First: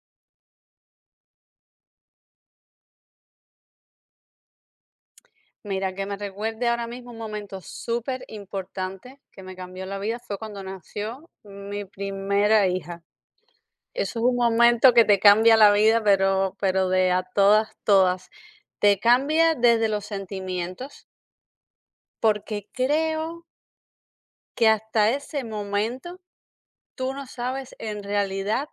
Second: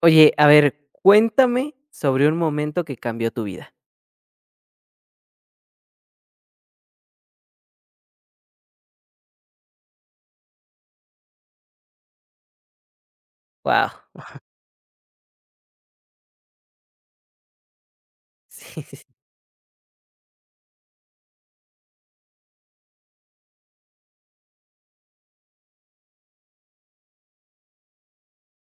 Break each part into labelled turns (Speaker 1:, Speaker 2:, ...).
Speaker 1: Oye, a ver, cuéntame sobre un momento que cambió tu vida.
Speaker 2: Mira, que me recuerde ahora mismo un momento súper importante que me cambió la vida fue cuando nació mi primera hija.
Speaker 1: Wow.
Speaker 2: Eso es un momento que te cambia la vida, pero de a todas, todas.
Speaker 1: Sí, sí,
Speaker 2: Te
Speaker 1: sí.
Speaker 2: cambia desde los sentimientos, porque creo que hasta ese momento tú no sabes en realidad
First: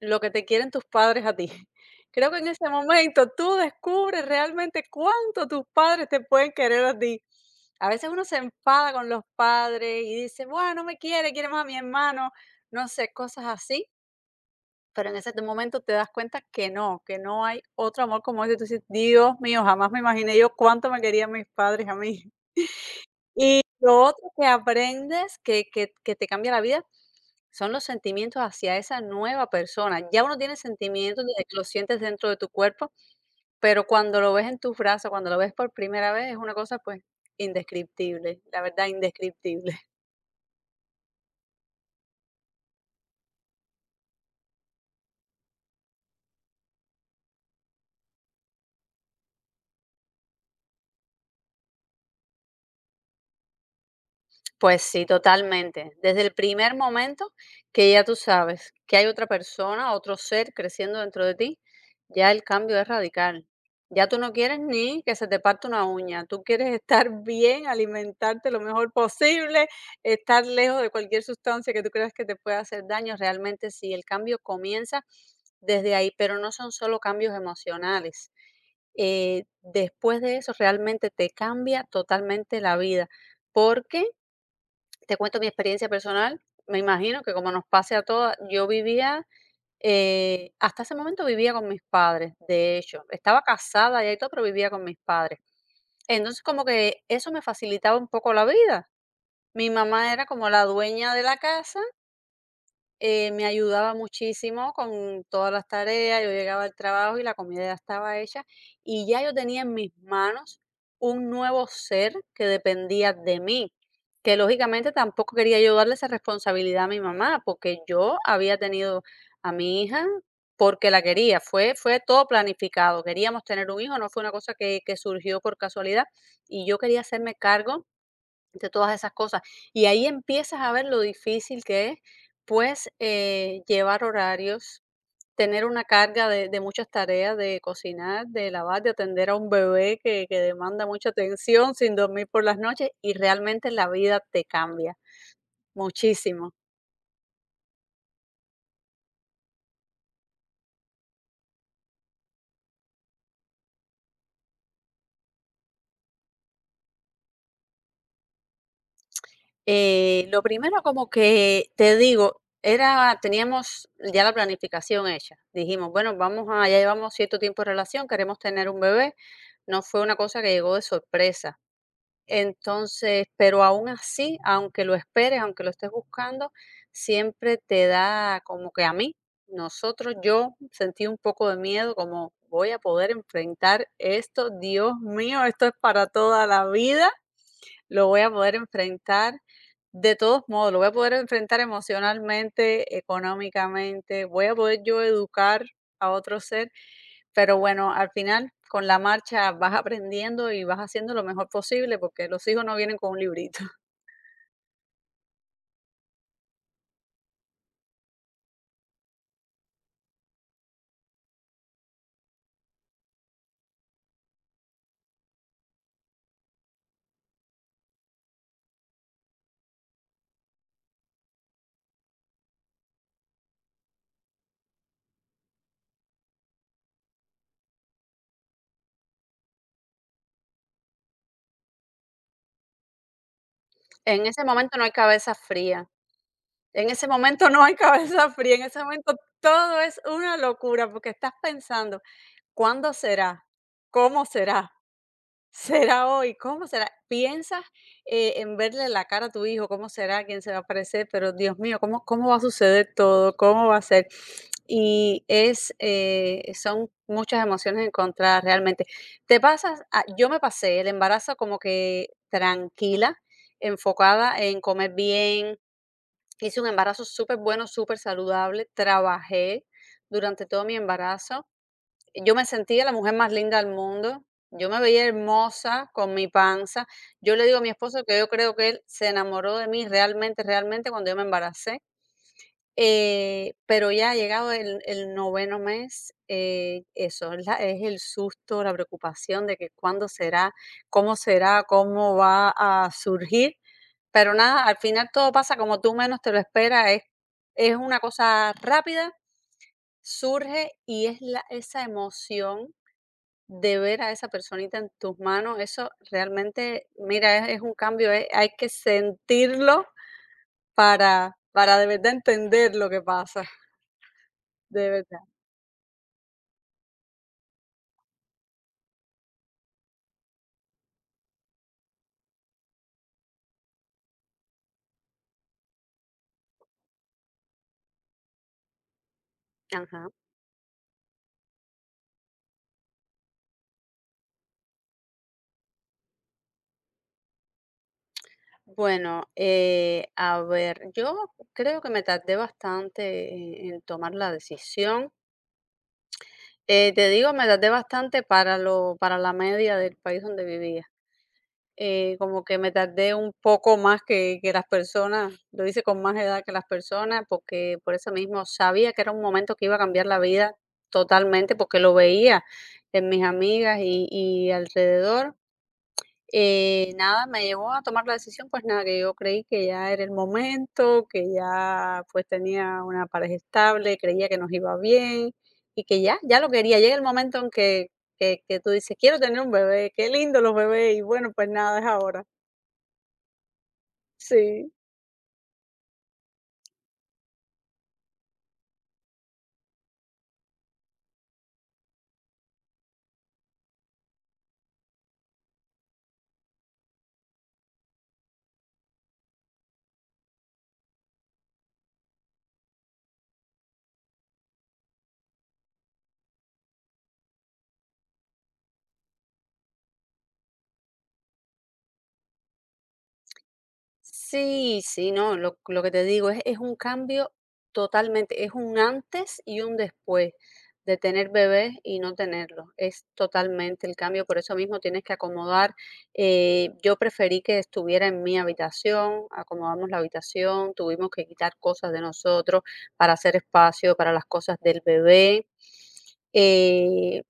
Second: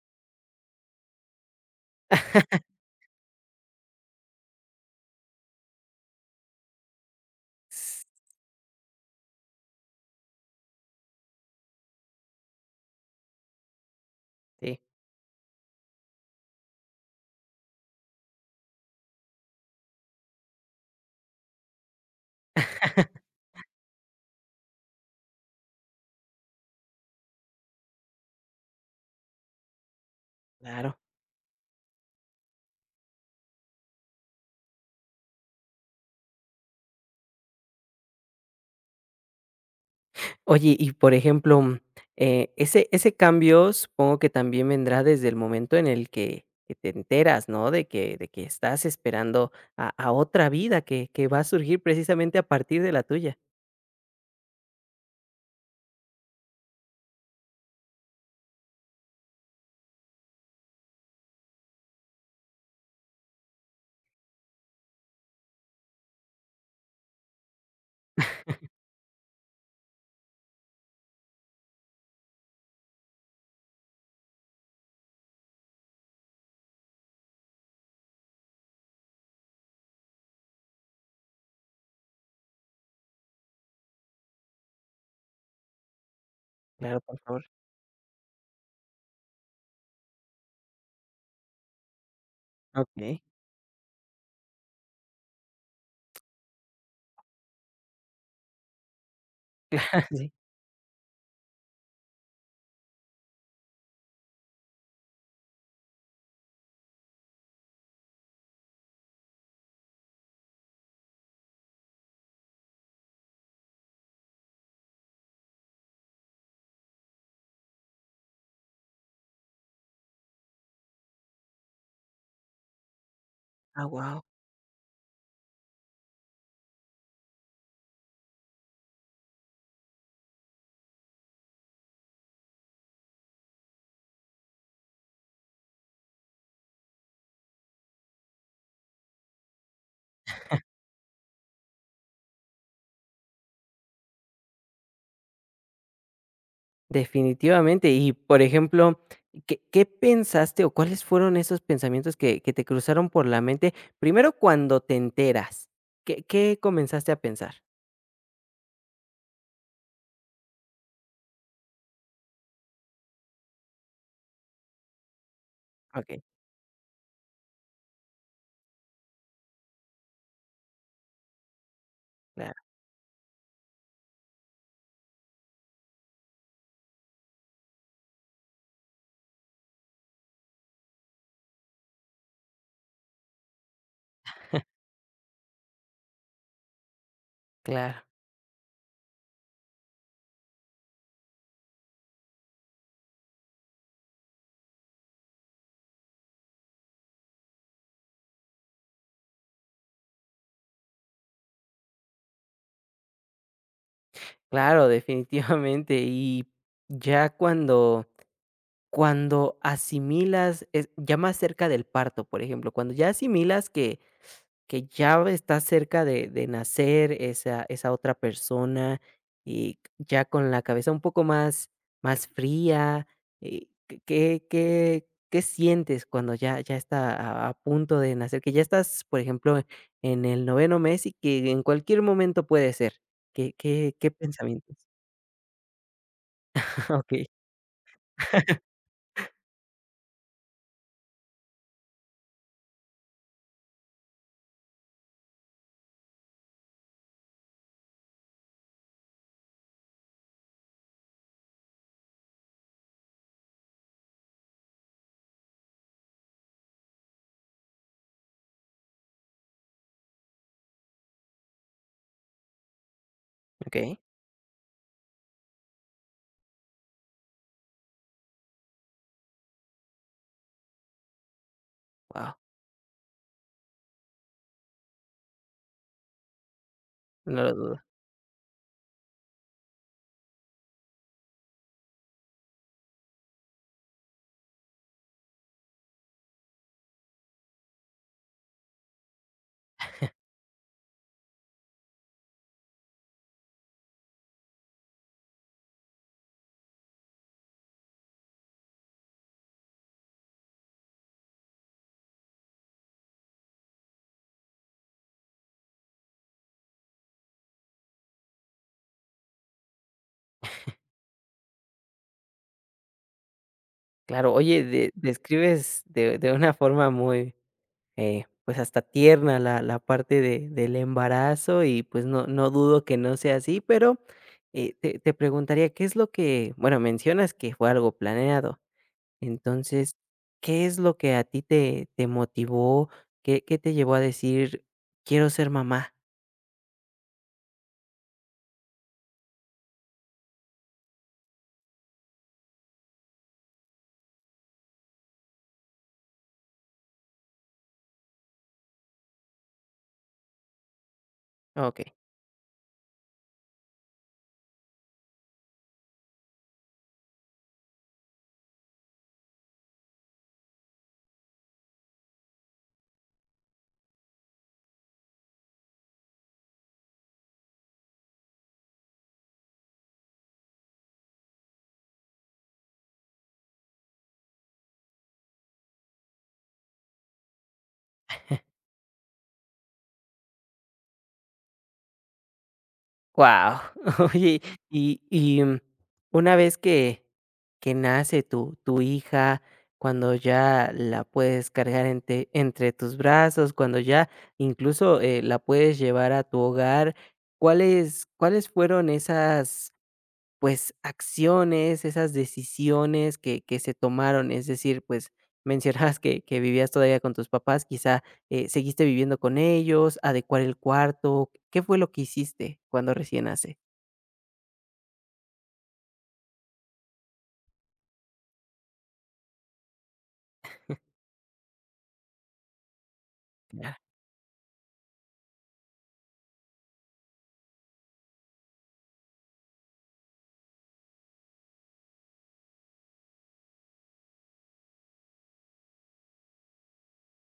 Speaker 2: lo que te quieren tus padres a ti. Creo que en ese momento tú descubres realmente cuánto tus padres te pueden querer a ti. A veces uno se enfada con los padres y dice, bueno, no me quiere, quiere más a mi hermano, no sé, cosas así.
Speaker 1: Sí.
Speaker 2: Pero en ese momento te das cuenta que no hay otro amor como ese. Tú dices, Dios mío, jamás me imaginé yo cuánto me querían mis padres a mí. Y lo otro que aprendes que te cambia la vida son los sentimientos hacia esa nueva persona. Ya uno tiene
Speaker 1: Claro.
Speaker 2: sentimientos desde que lo sientes dentro de tu cuerpo, pero cuando lo ves en tus brazos, cuando lo ves por primera vez, es una cosa, pues, indescriptible, la verdad, indescriptible.
Speaker 1: Oye, y por ejemplo, ese cambio supongo que también vendrá desde el momento en el que te enteras, ¿no? De que estás esperando a otra vida que va a surgir precisamente a partir de la tuya.
Speaker 2: Pues sí, totalmente. Desde el primer momento que ya tú sabes que hay otra persona, otro ser creciendo dentro de ti, ya el cambio es radical. Ya tú no quieres ni que se te parte una uña, tú quieres estar bien, alimentarte lo mejor posible, estar lejos de cualquier sustancia que tú creas que te pueda hacer daño. Realmente sí, el cambio comienza desde ahí, pero no son solo cambios emocionales. Después de eso realmente te cambia totalmente la vida, porque te cuento mi experiencia personal, me
Speaker 1: Claro, por
Speaker 2: imagino que
Speaker 1: favor.
Speaker 2: como nos pase a todas, yo vivía, hasta ese momento vivía con mis padres, de hecho,
Speaker 1: Okey.
Speaker 2: estaba casada ya y ahí todo, pero vivía con mis padres. Entonces como que eso me facilitaba un poco la vida. Mi
Speaker 1: Claro,
Speaker 2: mamá era
Speaker 1: sí.
Speaker 2: como la dueña de la casa. Me ayudaba muchísimo con todas las tareas, yo llegaba al trabajo y la comida ya estaba hecha y ya yo tenía en mis manos un nuevo ser que dependía de mí, que lógicamente tampoco quería yo darle esa responsabilidad a mi mamá, porque yo había tenido a mi hija porque la quería, fue todo planificado, queríamos tener un
Speaker 1: Ah,
Speaker 2: hijo, no
Speaker 1: wow.
Speaker 2: fue una cosa que surgió por casualidad y yo quería hacerme cargo de todas esas cosas. Y ahí empiezas a ver lo difícil que es, pues, llevar horarios, tener una carga de muchas tareas, de cocinar, de lavar, de atender a un bebé que demanda mucha atención sin dormir por las noches y realmente la vida te cambia muchísimo.
Speaker 1: Definitivamente. Y, por ejemplo, ¿qué pensaste o cuáles fueron esos pensamientos que te cruzaron por la mente? Primero, cuando te enteras, ¿qué comenzaste a pensar?
Speaker 2: Lo primero como que te digo, era, teníamos ya la planificación hecha. Dijimos, bueno,
Speaker 1: Okey,
Speaker 2: vamos a, ya llevamos cierto tiempo de relación, queremos tener un bebé. No fue una cosa que llegó de sorpresa.
Speaker 1: claro,
Speaker 2: Entonces, pero aún así, aunque lo esperes, aunque lo estés buscando, siempre te da como que a mí, nosotros, yo sentí un poco de miedo, como voy a poder enfrentar esto, Dios mío, esto es para toda la vida,
Speaker 1: claro,
Speaker 2: lo voy a poder enfrentar de todos modos, lo voy a poder enfrentar emocionalmente, económicamente, voy a poder yo educar a otro ser. Pero bueno, al final, con la marcha vas aprendiendo y vas haciendo lo mejor posible, porque los hijos no vienen con un librito.
Speaker 1: claro, definitivamente. Y ya cuando asimilas, es ya más cerca del parto, por ejemplo, cuando ya asimilas que ya está cerca de nacer esa otra persona, y ya con la cabeza un poco más fría, ¿qué sientes cuando ya está a punto de nacer? Que ya estás, por ejemplo, en el noveno mes, y que en cualquier momento puede ser. ¿Qué
Speaker 2: En ese momento no
Speaker 1: pensamientos?
Speaker 2: hay cabeza fría, en ese
Speaker 1: Okey,
Speaker 2: momento no hay cabeza fría, en ese momento todo es una locura, porque estás pensando, ¿cuándo será? ¿Cómo será? ¿Será hoy? ¿Cómo será? Piensas, en verle la cara a tu hijo, cómo será, quién se va a aparecer, pero Dios mío, ¿cómo va a suceder todo? ¿Cómo va a ser? Y es, son muchas emociones encontradas realmente. Te pasas, yo me pasé el embarazo como que tranquila,
Speaker 1: okey,
Speaker 2: enfocada en comer bien. Hice un embarazo súper bueno, súper saludable. Trabajé durante todo mi embarazo. Yo
Speaker 1: wow,
Speaker 2: me sentía la mujer más linda del mundo, yo me veía hermosa con mi panza. Yo
Speaker 1: no
Speaker 2: le
Speaker 1: lo
Speaker 2: digo a mi
Speaker 1: dudo.
Speaker 2: esposo que yo creo que él se enamoró de mí realmente, realmente cuando yo me embaracé. Pero ya ha llegado el noveno mes, eso, es el susto, la preocupación de que cuándo será, cómo va a surgir, pero nada, al final todo pasa como tú menos te lo esperas, es una cosa rápida, surge y es la esa emoción de ver a esa personita en tus manos, eso realmente, mira, es un cambio, hay que sentirlo para de verdad entender lo que pasa,
Speaker 1: Claro, oye,
Speaker 2: de
Speaker 1: de
Speaker 2: verdad.
Speaker 1: describes de una forma muy pues, hasta tierna la parte de del embarazo y, pues, no dudo que no sea así, pero, te preguntaría, ¿qué es lo que? Bueno, mencionas que fue algo planeado. Entonces,
Speaker 2: Ajá.
Speaker 1: ¿qué es lo que a ti te motivó? ¿Qué te llevó a decir: "Quiero ser mamá"?
Speaker 2: Bueno, a ver, yo creo que me tardé bastante en tomar la decisión. Te digo, me tardé bastante para lo, para la media del país donde vivía.
Speaker 1: Okey.
Speaker 2: Como que me tardé un poco más que las personas, lo hice con más edad que las personas, porque por eso mismo sabía que era un momento que iba a cambiar la vida totalmente, porque lo veía en mis amigas y alrededor. Nada, me llevó a tomar la decisión, pues nada, que yo creí que ya era el momento, que ya pues tenía una pareja estable, creía que nos iba bien y que ya, ya lo quería. Llega el momento en que tú dices: "Quiero tener un bebé, qué lindo los bebés", y bueno, pues nada, es ahora.
Speaker 1: Wow. Oye,
Speaker 2: Sí.
Speaker 1: y una vez que nace tu hija, cuando ya la puedes cargar entre tus brazos, cuando ya incluso, la puedes llevar a tu hogar, ¿cuáles fueron esas pues, acciones, esas decisiones que se tomaron? Es decir, pues, mencionabas que vivías todavía con tus papás, quizá, seguiste viviendo con ellos, adecuar el cuarto, ¿qué fue lo que hiciste cuando recién nace?
Speaker 2: Sí, sí, no, lo que te digo es un cambio totalmente, es un antes y un después de tener bebés y no tenerlos. Es
Speaker 1: Ah,
Speaker 2: totalmente el cambio, por eso mismo tienes que acomodar. Yo preferí que estuviera en mi habitación, acomodamos la habitación, tuvimos que quitar cosas de nosotros para hacer espacio para las cosas del bebé. Eh,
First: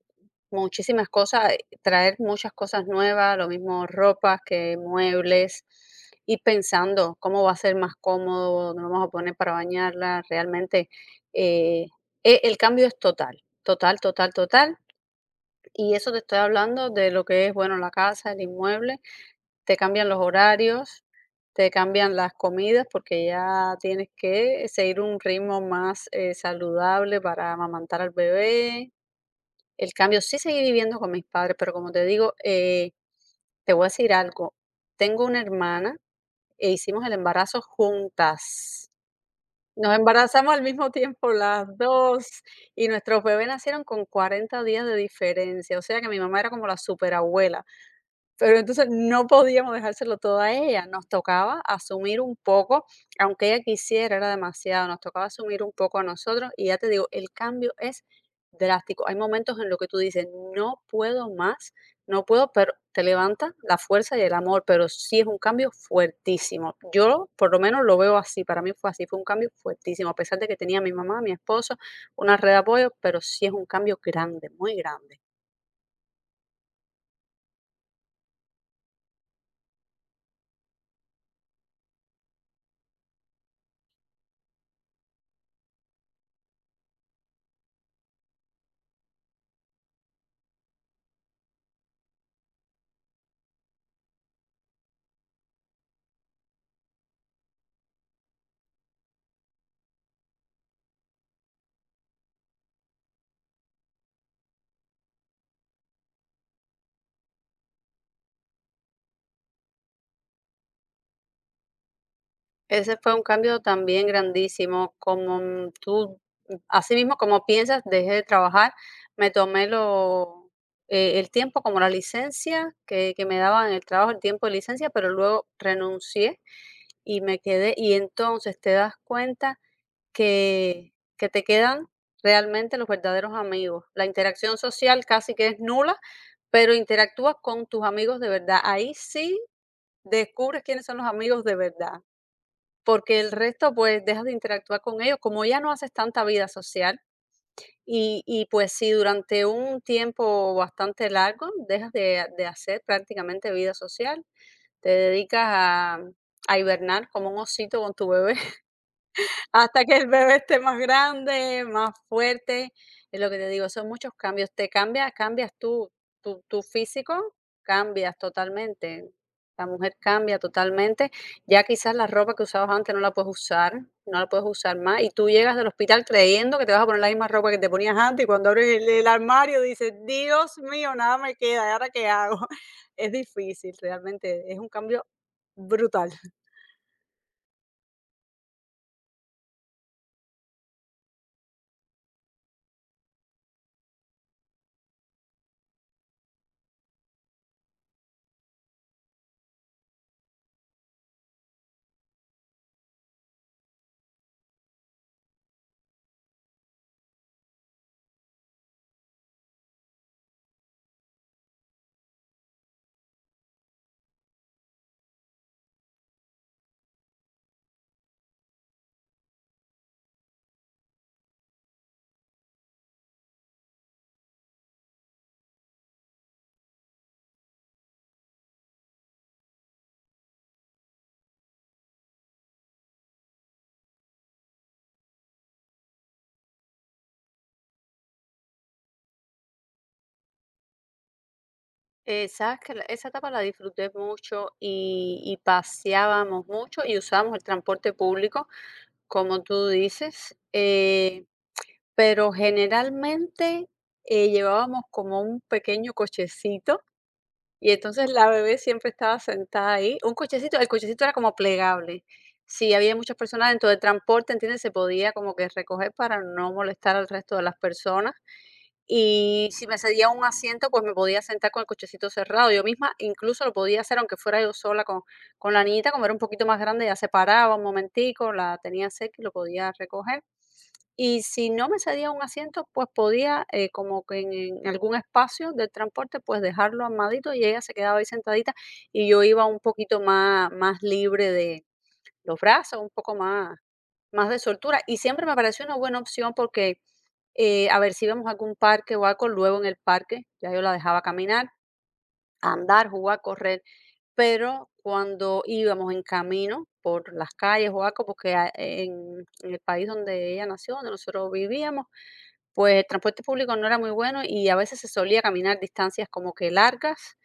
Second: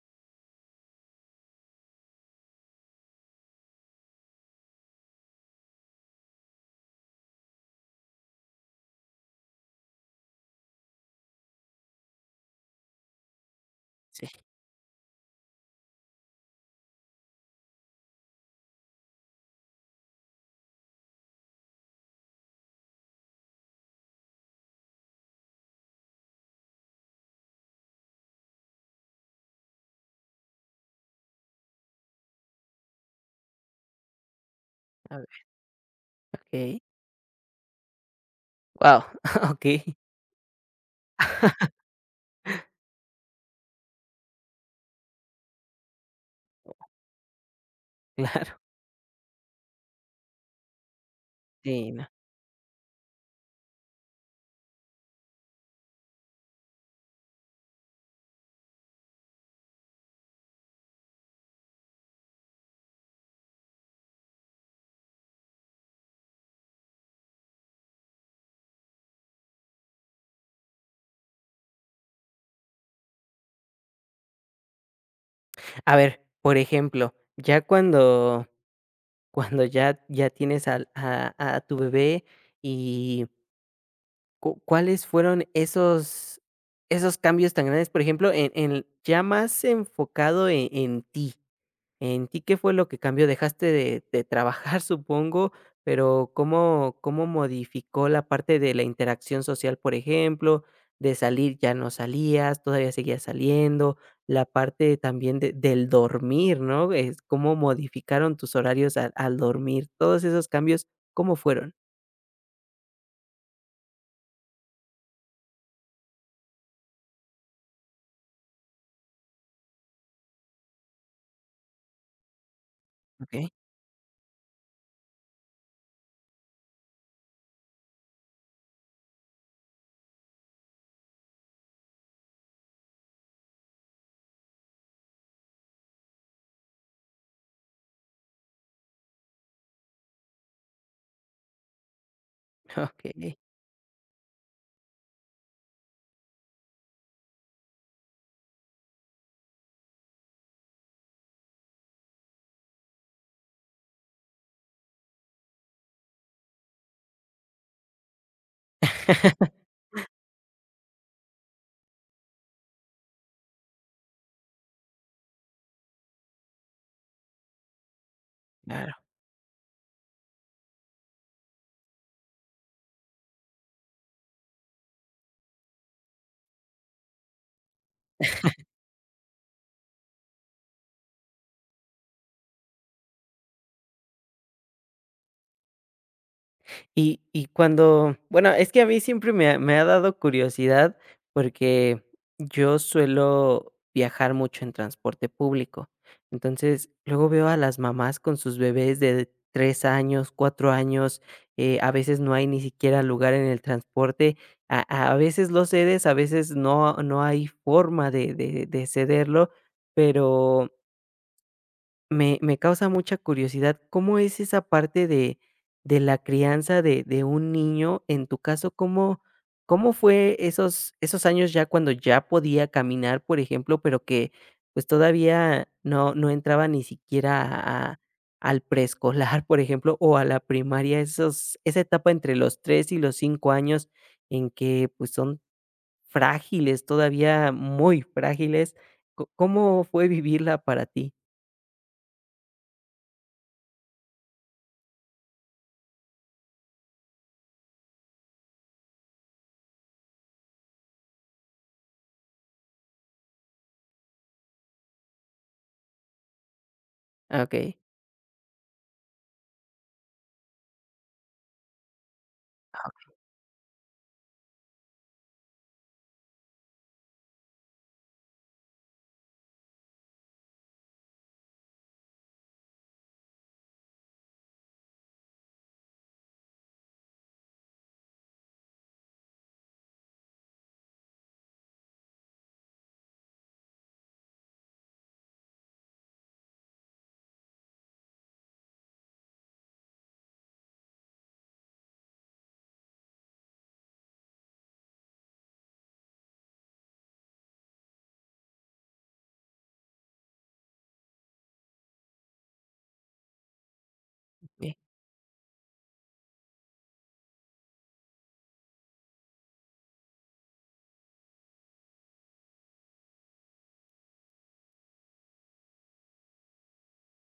Speaker 2: Muchísimas cosas, traer muchas cosas nuevas, lo mismo ropas que muebles, y pensando cómo va a ser más cómodo, nos vamos a poner para bañarla, realmente, eh, el cambio es total, total, total, total, y eso te estoy hablando de lo que es, bueno, la casa, el inmueble, te cambian los horarios, te cambian las comidas, porque ya tienes que seguir un ritmo más, saludable para amamantar al bebé, el cambio, sí seguí viviendo con mis padres, pero como te digo, te voy a decir algo,
Speaker 1: a
Speaker 2: tengo una
Speaker 1: ver,
Speaker 2: hermana e
Speaker 1: okey.
Speaker 2: hicimos el embarazo juntas.
Speaker 1: Guau, okey,
Speaker 2: Nos embarazamos al mismo tiempo las 2 y nuestros bebés nacieron con 40 días de diferencia, o sea que mi mamá era como la superabuela. Pero
Speaker 1: claro.
Speaker 2: entonces no podíamos dejárselo todo a ella, nos tocaba
Speaker 1: Sí, no.
Speaker 2: asumir un poco, aunque ella quisiera, era demasiado, nos tocaba asumir un poco a nosotros y ya te digo, el cambio es drástico. Hay momentos en los que tú dices, no puedo más, no puedo, pero te levanta la fuerza y el amor, pero sí es un cambio fuertísimo. Yo por lo menos lo veo así, para mí fue así, fue un cambio fuertísimo, a pesar de que tenía a mi mamá, a mi esposo, una red de apoyo, pero sí es un cambio grande, muy grande.
Speaker 1: A ver, por ejemplo, ya cuando ya tienes al a tu bebé, y ¿Cu cuáles fueron esos cambios tan grandes? Por ejemplo, en ya más enfocado en ti, ¿qué fue lo que cambió? Dejaste de trabajar, supongo, pero, ¿cómo modificó la parte de la interacción social, por ejemplo? De salir, ya no salías, todavía seguías saliendo, la parte también de del dormir, ¿no? Es, ¿cómo modificaron tus horarios al dormir? Todos esos cambios, ¿cómo fueron?
Speaker 2: Ese fue un cambio también grandísimo, como, mm, tú, mm, así mismo como piensas, dejé de trabajar, me tomé lo el tiempo como la licencia que me
Speaker 1: Okey.
Speaker 2: daban en el trabajo, el tiempo de licencia, pero luego renuncié y me quedé, y entonces te das cuenta que que te quedan realmente los verdaderos amigos. La interacción social casi que es nula, pero interactúas con tus amigos de verdad. Ahí sí descubres quiénes son los amigos de verdad porque el
Speaker 1: Okey,
Speaker 2: resto, pues, dejas de interactuar con ellos, como ya no haces tanta vida social. Y pues si durante un tiempo bastante largo dejas de hacer prácticamente vida social, te dedicas a hibernar como un osito con tu bebé. Hasta que el bebé esté más grande, más fuerte, es lo que te digo, son muchos cambios. Te cambia, cambias tú, tu físico, cambias
Speaker 1: claro.
Speaker 2: totalmente. La mujer cambia totalmente. Ya quizás la ropa que usabas antes no la puedes usar, no la puedes usar más, y tú llegas del hospital creyendo que te vas a poner la misma ropa que te ponías antes, y cuando abres el armario dices: "Dios mío, nada me queda, ¿y ahora qué hago?". Es difícil, realmente es un cambio brutal.
Speaker 1: Y cuando bueno, es que a mí siempre me ha dado curiosidad, porque yo suelo viajar mucho en transporte público. Entonces, luego veo a las mamás con sus bebés de 3 años, 4 años, a veces no hay ni siquiera lugar en el transporte, a a veces lo cedes, a veces no hay forma de cederlo, pero me causa mucha curiosidad, ¿cómo es esa parte de la crianza de un niño? En tu caso, ¿cómo fue esos años ya cuando ya podía caminar, por ejemplo, pero que, pues, todavía no entraba ni siquiera a al preescolar, por ejemplo, o a la primaria? Esos esa etapa entre los 3 y los 5 años en que, pues, son frágiles, todavía muy frágiles, ¿co cómo fue vivirla para ti?
Speaker 2: Sabes que esa etapa la disfruté mucho y paseábamos mucho y usábamos el transporte público, como tú dices, pero generalmente llevábamos como un pequeño cochecito
Speaker 1: Ah,
Speaker 2: y entonces la bebé siempre estaba sentada ahí. Un cochecito, el cochecito era como plegable. Si había muchas personas dentro del transporte, ¿entiendes? Se podía como que recoger para no molestar al resto de las personas y si me cedía un asiento, pues me podía sentar con el cochecito cerrado. Yo misma incluso lo podía hacer, aunque fuera yo sola con la niñita, como era un poquito más grande, ya se paraba un momentico, la tenía cerca y lo podía recoger. Y si no me cedía un asiento, pues podía, como que en algún espacio del transporte, pues dejarlo armadito y ella se quedaba ahí sentadita y yo iba un poquito más, más libre de los brazos, un poco más, más de soltura. Y siempre me pareció una buena opción porque a ver si íbamos a algún parque o algo, luego en el parque ya yo la dejaba caminar, andar, jugar, correr, pero cuando íbamos en camino por las calles o algo, porque en el país donde ella nació, donde nosotros vivíamos, pues el transporte público no era muy bueno y a veces se solía caminar distancias como que largas.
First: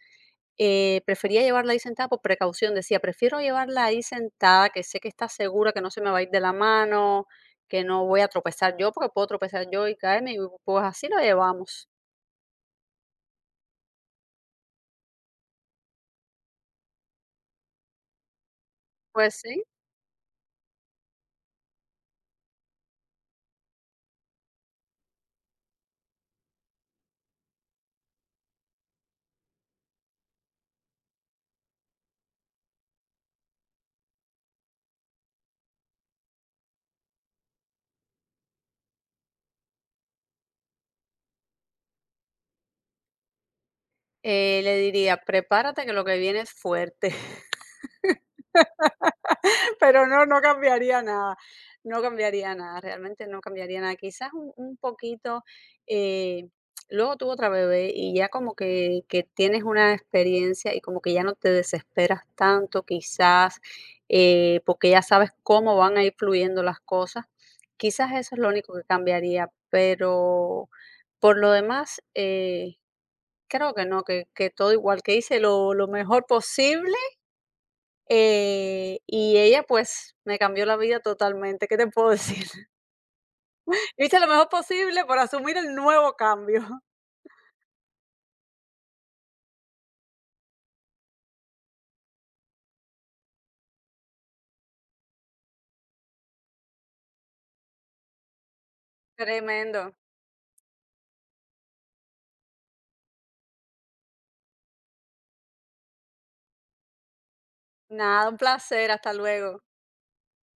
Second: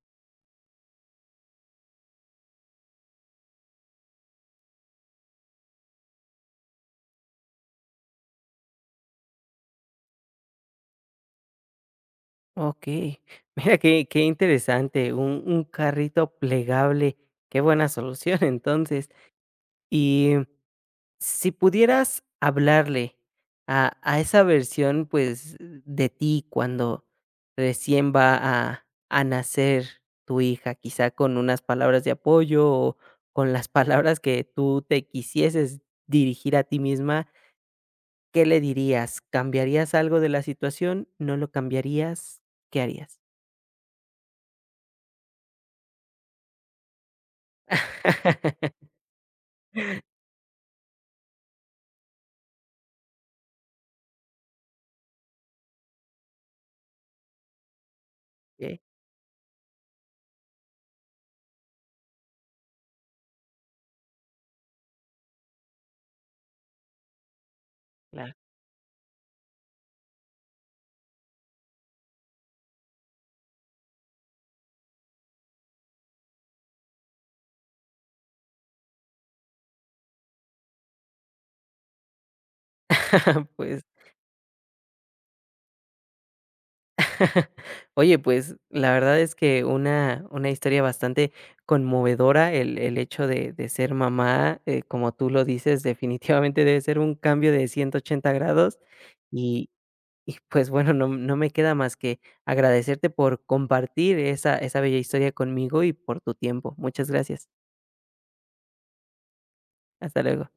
Speaker 2: Prefería llevarla ahí sentada por precaución, decía, prefiero llevarla ahí sentada, que sé que está segura, que no se me va a ir de la mano, que no voy a tropezar yo, porque puedo tropezar yo y caerme, y pues así lo llevamos.
Speaker 1: okey. Mira qué interesante, un carrito plegable, qué buena solución entonces.
Speaker 2: Pues sí,
Speaker 1: Y si pudieras hablarle a esa versión, pues, de ti cuando recién va a nacer tu hija, quizá con unas palabras de apoyo o con las palabras que tú te quisieses dirigir a ti misma, ¿qué le dirías? ¿Cambiarías algo de la situación? ¿No lo cambiarías? ¿Qué harías?
Speaker 2: le diría, prepárate que lo que viene es fuerte. Pero no, no cambiaría nada, no cambiaría nada, realmente no cambiaría nada. Quizás un poquito, eh, luego tuvo otra bebé y ya como
Speaker 1: Okey,
Speaker 2: que tienes una experiencia y como que ya no te desesperas tanto, quizás, porque ya sabes cómo van a ir fluyendo las cosas. Quizás
Speaker 1: claro.
Speaker 2: eso es lo único que cambiaría, pero por lo demás, creo que no, que todo igual, que hice lo mejor posible. Y ella, pues, me cambió la vida totalmente, ¿qué te puedo decir?
Speaker 1: Pues,
Speaker 2: Hice lo mejor posible por asumir el nuevo cambio.
Speaker 1: oye, pues, la verdad es que una historia bastante conmovedora, el hecho de ser mamá, como tú lo dices, definitivamente debe ser un cambio de 180 grados, y
Speaker 2: Tremendo.
Speaker 1: y pues, bueno, no me queda más que agradecerte por compartir esa bella historia conmigo y por tu tiempo. Muchas gracias.
Speaker 2: Nada, un placer, hasta luego.
Speaker 1: Hasta luego.